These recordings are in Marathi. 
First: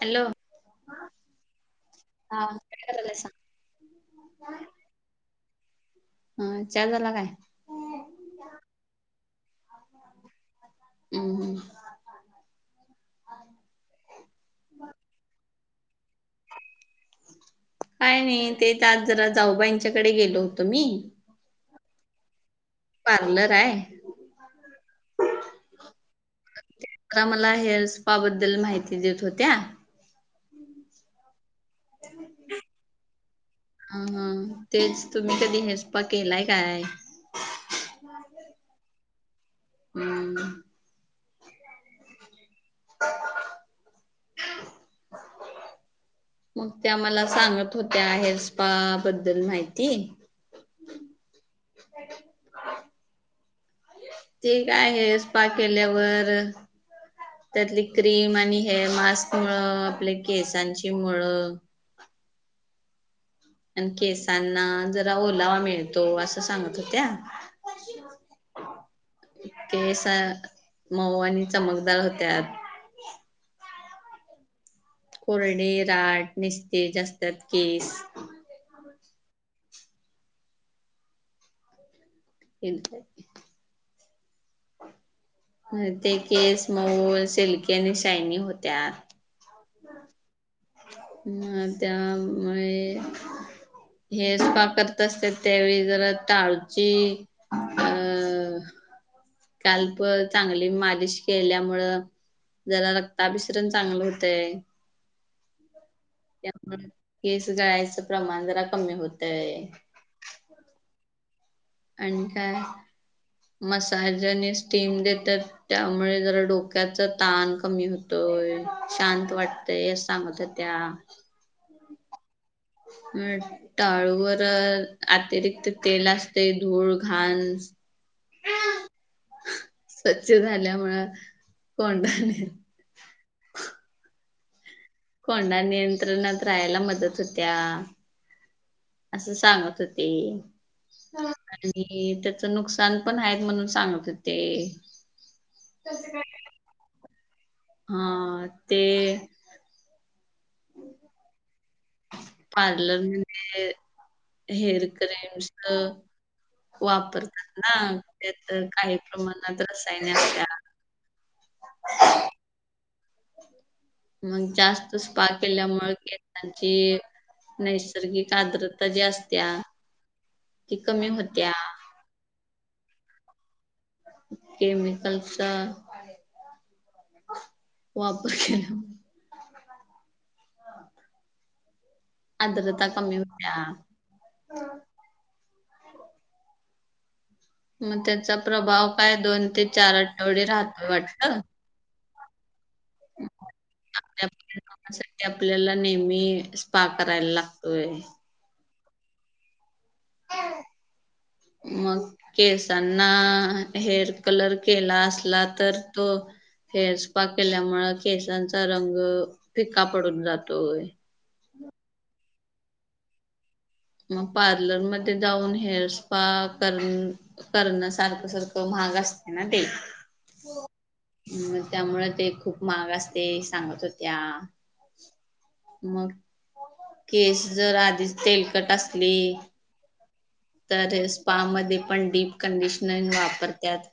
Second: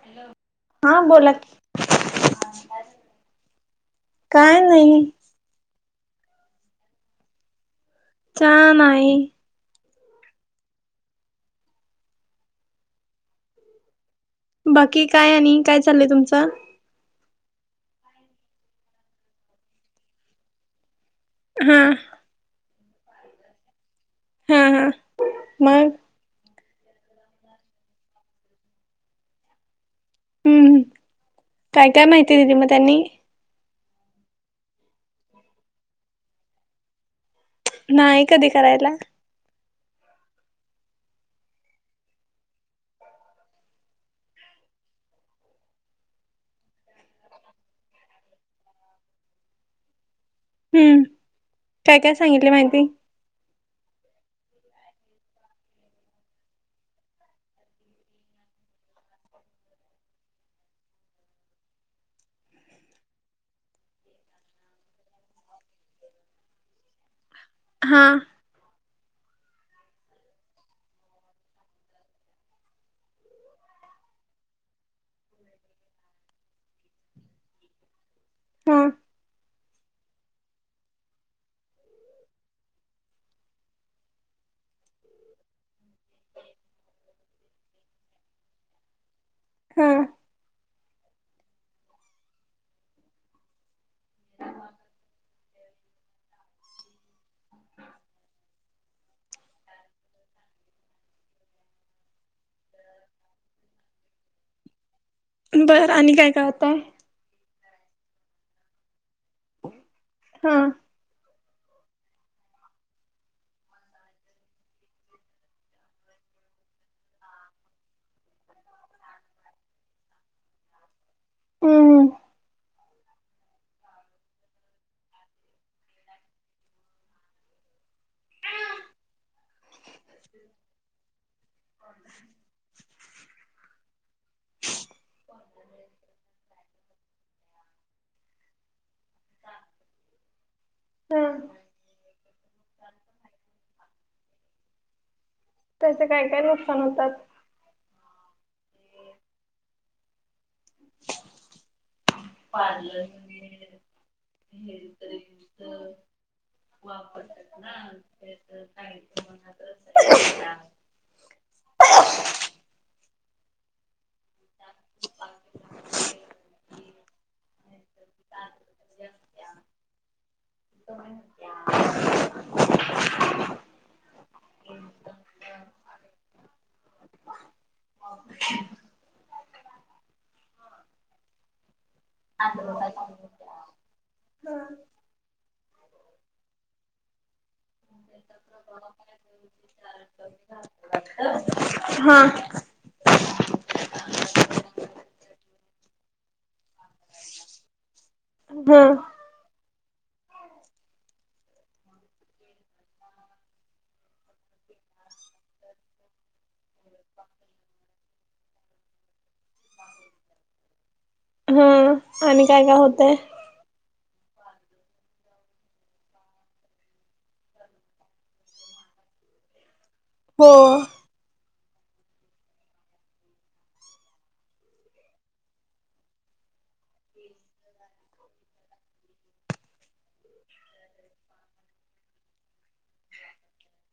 हॅलो हा बोला की. हा काय करायलासा काय नाही. हा चा झाला काय? छान आहे. अं हं. बाकी काय आणि काय चाललंय तुमचं? काय नाही, तेच तर आज जरा जाऊबाईंच्याकडे गेलो होतो मी. हम्म. पार्लर हाय. हा हा मग? तर त्या मला हेअर स्पा बद्दल माहिती देत होत्या. हम्म हम्म, काय काय माहिती दिली मग त्यांनी? हा हा तेच, तुम्ही कधी हेअर स्पा केलाय काय? नाही कधी करायला. हां. मग त्या आम्हाला सांगत होत्या, हेर स्पा बद्दल माहिती. हम्म, काय काय सांगितले माहिती हाय. तेही काय हेअर स्पा केल्यावर त्यातली क्रीम आणि हेअर मास्कमुळं आपल्या केसांची मुळ आणि केसांना जरा ओलावा मिळतो, असं सांगत होत्या. हा. केसा मऊ आणि चमकदार होत्यात. कोरडी, रहाट, निस्तेज असतात केस. हा. [unintelligible] म ते केस मऊ सिल्की आणि शायनी होत्यात. हं. हां त्यामुळे हे जर स्पा करत असत्यात, त्यावेळी जरा टाळची काल्प चांगली मालिश केल्यामुळं जरा रक्ताभिसरण चांगलं होतंय. बरं आणि काय? काय होतय त्यातनं केस जळायचं प्रमाण जरा कमी होतंय. हम्म. आणि काय मसाज आणि स्टीम देत्यात. त्यामुळे जरा डोक्याच ताण कमी होतोय, शांत वाटतंय असं सांगत हो त्या हम्म हम्म. [unintelligible] टाळूवर अतिरिक्त तेल असतंय. धूळ, घाण स्वच्छ झाल्यामुळं, कोंडा आणि फंडा नियंत्रणात राहायला मदत होत्या. असं सांगत होती हा आणि ती त्यात चं नुकसान पण आहेत म्हणून सांगत होते. त्यातनं काय काय नुकसान होतात? हा ते पार्लर म ते हेअर [unintelligible] वापरतात ना, त्यात काही प्रमाणात रसायने असत्यात. [inaudible] मग जास्त स्पा केल्यामुळे केसांचे नैसर्गिक आद्रता ज्या असत्या. ती कमी होत्या. केमिकलचा वापर केला [unintelligible] मग त्याचा प्रभाव काय दोन ते चार आठवडे राहतं वाटतं. हा [inaudible] आपापल्या कामासाठीआपल्याला नेहमी स्पा करायला लागतोय. हम्म मग केसांना हेअर कलर केला असला तर तो हेअर स्पा केल्यामुळे केसांचा रंग फिका पडून जातो. हम आणि काय काय होतंय? मग पार्लरमध्ये जाऊन हेअर स्पा करून करणं सारखं सारखं महाग असत ना ते. हो त्यामुळे तेखूप महाग असते सांगत होत्या. मग केस जर आधीच तेलकट असली तर स्पा मध्ये पण डीप कंडिशनर वापर त्यात.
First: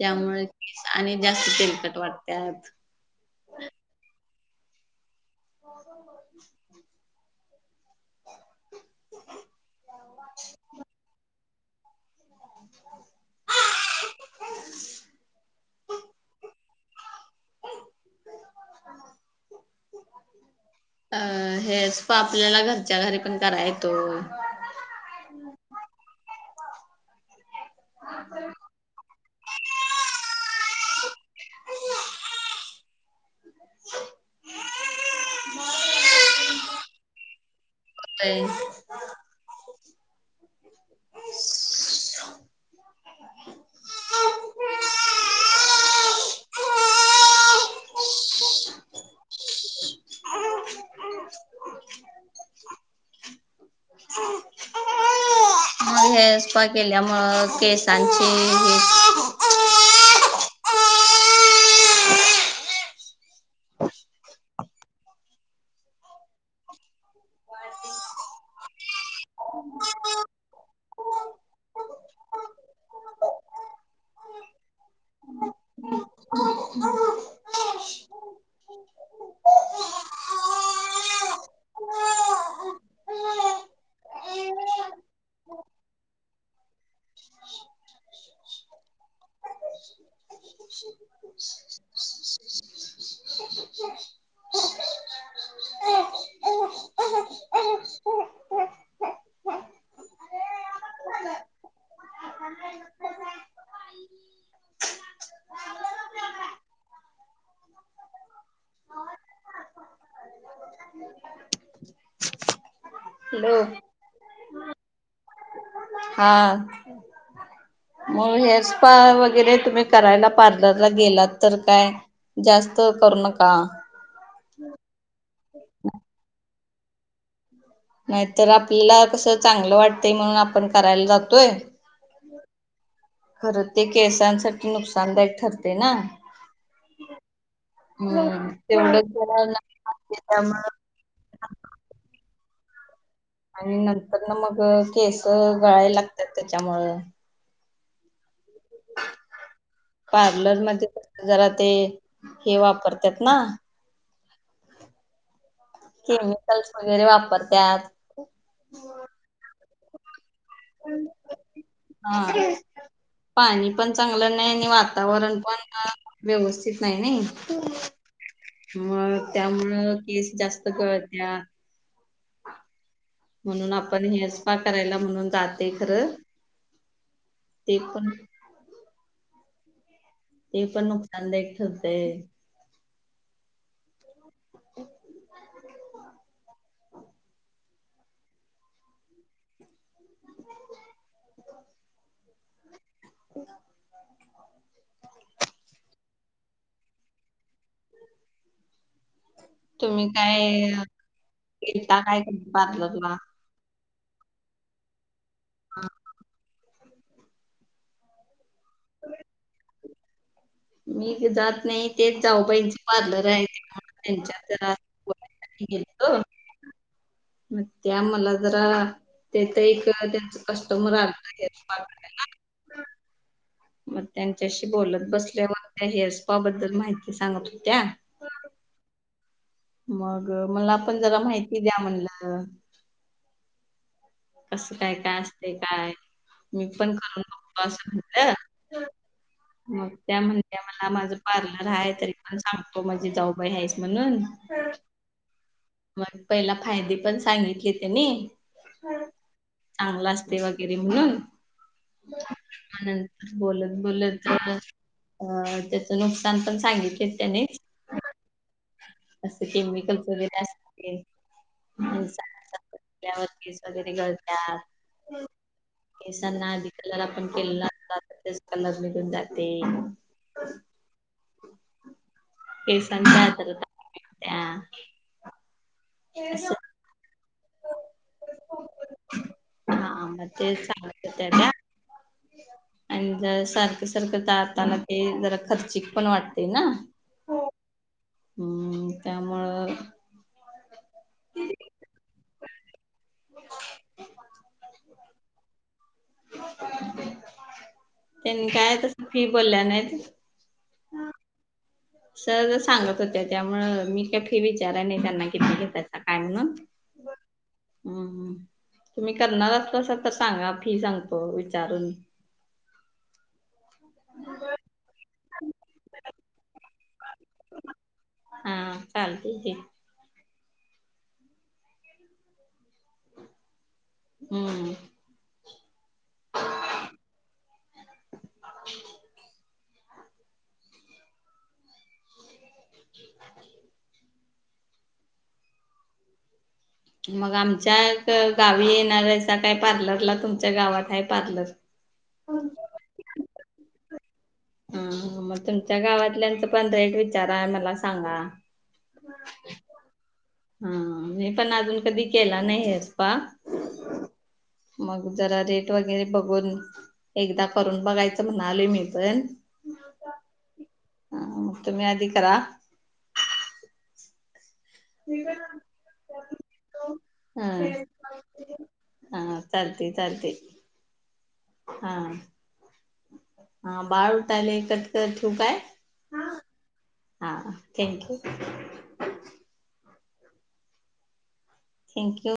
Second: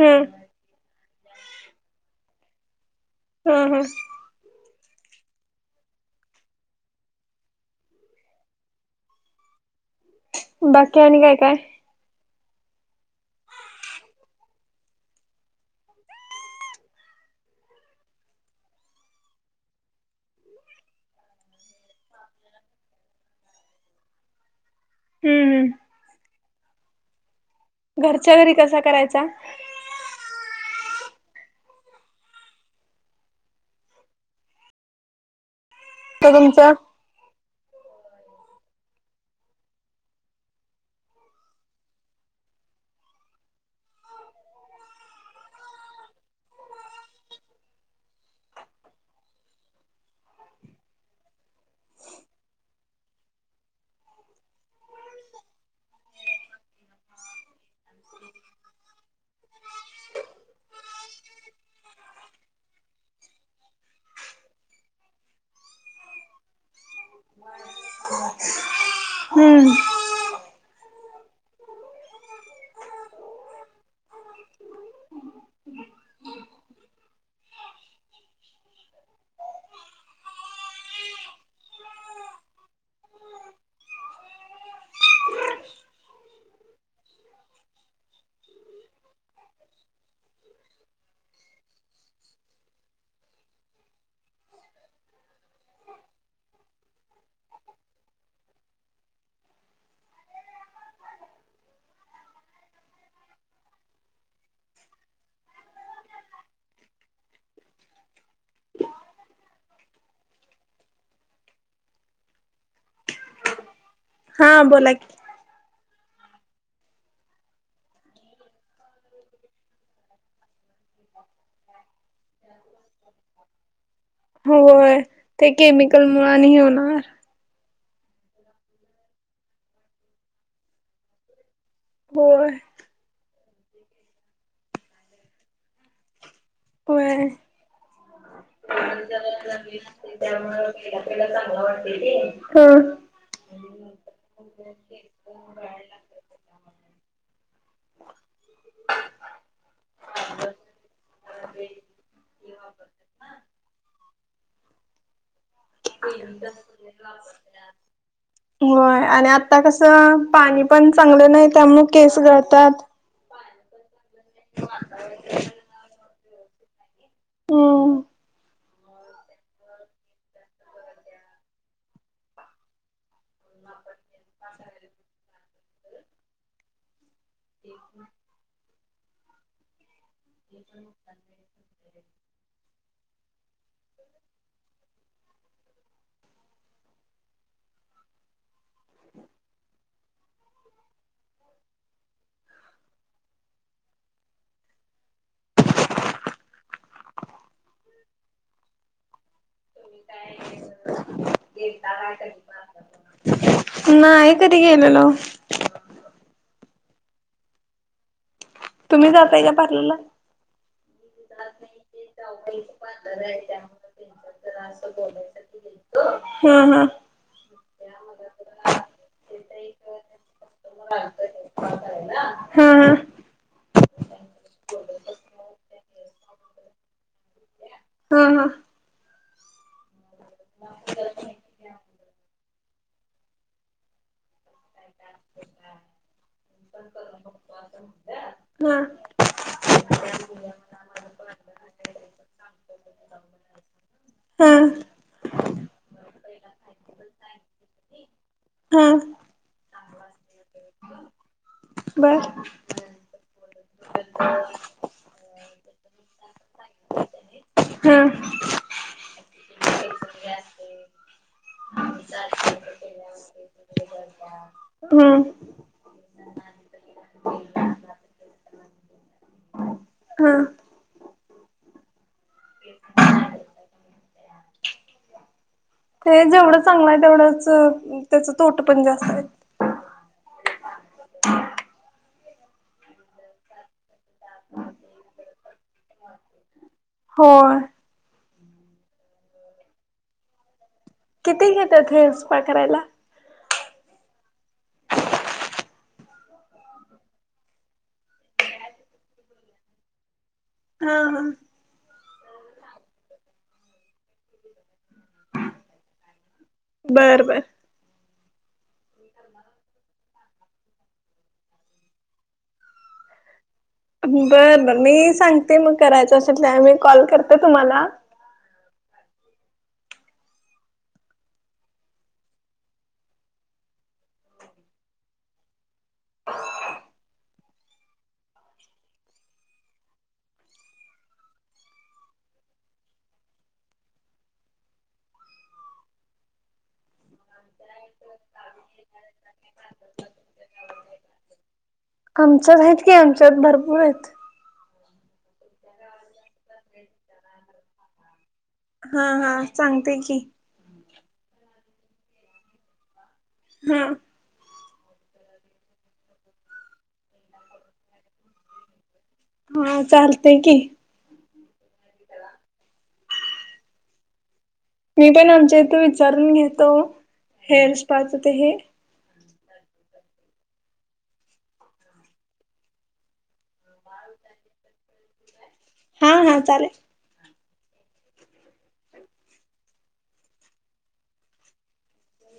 ह केस आणि जास्त तेलकट वाट त्यात. हा हा [inaudible] [inaudible] बाकी आणि काय काय? [inaudible] [inaudible] अ हेअर स्पा आपल्याला घरच्या घरी पण करा येतो. हम्म हम्म घरच्या घरी कसा करायचा. [inaudible] तो तुमचं होतोय. [unintelligible] मग हेअर स्पा केल्यामुळे केसांचे हे हम हॅलो हा बोला की. हा मग हेअर स्पा वगैरे तुम्ही करायला पार्लरला गेलात तर काय? जास्त करू नका. होय ते केमिकल मुळ आणि होणार. नाहीतर आपल्याला कसं चांगलं वाटतंय म्हणून आपण करायला जातोय. होय. खरं ते केसांसाठी नुकसानदायक ठरते ना! होय हम्म तेवढंच जरा लागते त्यामुळं [unintelligible] [inaudible] हा आणि नंतर ना मग केस गळाय लागतात त्याच्यामुंळ. पार्लर मध्ये जरा ते हे वापरतात ना! केमिकल्स वगैरे वापरत्यात. होय आणि आता कस पाणी पण चांगलं नाही त्यामुळे केस हा गळत्यात. पाणी पण चांगलं नाही आणि वातावरण पण व्यवस्थित नाही नाही, हम्म मग त्यामुळं केस जास्त गळत्यात. म्हणून आपण हेअरस्पाकरायला म्हणून जाते खरं ते पण. ते पण नुकसानदाक ठरतय [inaudible] [inaudible] तुम्ही काय? येता कधी काय पार्लरला. नाही कधी गेलेलो. हा. तुम्ही जाताय का पार्लरला? मी जात नाही तेच जाऊबाईंच पार्लर आहे. ते [unintelligible] त्यांच्यात जरा [unintelligible] हो. हा हा. त्या मला जरा ते तर एक त्यांच कस्टमर आलंत हेअर स्पा करायला. हा हा. मग त्यांच्याशी बोलत बसल्यावर त्या हेअर स्पा बद्दल माहिती सांगत होत्या. हा हा. मग मला पण जरा माहिती द्या म्हणलं. कसं काय काय असतंय काय मी पण करून बघतो असं हा म्हटलं मग त्या म्हणत्या मला माझं पार्लर आहे, तरी पण सांगतो माझी जाऊबाई आहेस म्हणून. ह. मग, पहिला फायदे पण सांगितले त्यांनी. हा. चांगलं असतंय वगैरे म्हणून. बर. नंतर बोलत बोलत जर अ त्याचे नुकसान पण सांगितलेत त्यांनी. हा. असं केमिकलच वगैरे अस केस [unintelligible] वगैरे सगळे गळ्यात. हम्म. केसांना आधी कलर आपण केलेला अस तेच कलर निघून जाते. हा. केसांच्या [unintelligible] त्या ते जेवढं चांगलं आहे तेवढंच, त्याच तोट पण जास्त आहे. हा मग तेच सांगत होत्या त्या. आणि जर सारखं, सारखं जाताना ते जरा खर्चिक पण वाटतय ना. होय. हम्म. त्यामुळं किती घेत्यात हेअर स्पा करायला? [inaudible] त्यांनी काय तसं फी बोलल्या नाहीत. हा हा. सहजच सांगत होत्या त्यामुळं मी काय फी विच विचारा आणि त्यांना किती घेतात काय म्हणून. बर बर. हम्म तुम्ही करणार असलासा तर सांगा फी सांगतो विचारून. बरं बरं मी सांगते मग करायचं असेल त्यावेळी कॉल करते तुम्हाला. हा चालतय की. हम्म. मग आमच्या गावी येणाऱ्यासा काय? पार्लरला तुमच्या गावात आहे पार्लर? [inaudible] आमच्यात आहेत की, आमच्यात भरपूर आहेत. हम्म. मग तुमच्या गावातल्याचं पण रेट विचारा मला सांगा. हा. हा. सांगते की, हा मी पण अजून कधी केला नाही हेअर स्पा. हा. मग, जरा रेट वगैरे बघून. एकदा करून बघायचं म्हणालोय मी पण. हा चालतय की. हा मग तुम्ही आधी करा. मी पण आमच्या इथे विचारून घेतो. हं हेअर स्पाच ते हे हा. हा. चालतय, चालतंय. हा बाळ उठालय. कट कर ठेवू काय? हा, हा थँक्यू. थँक्यू.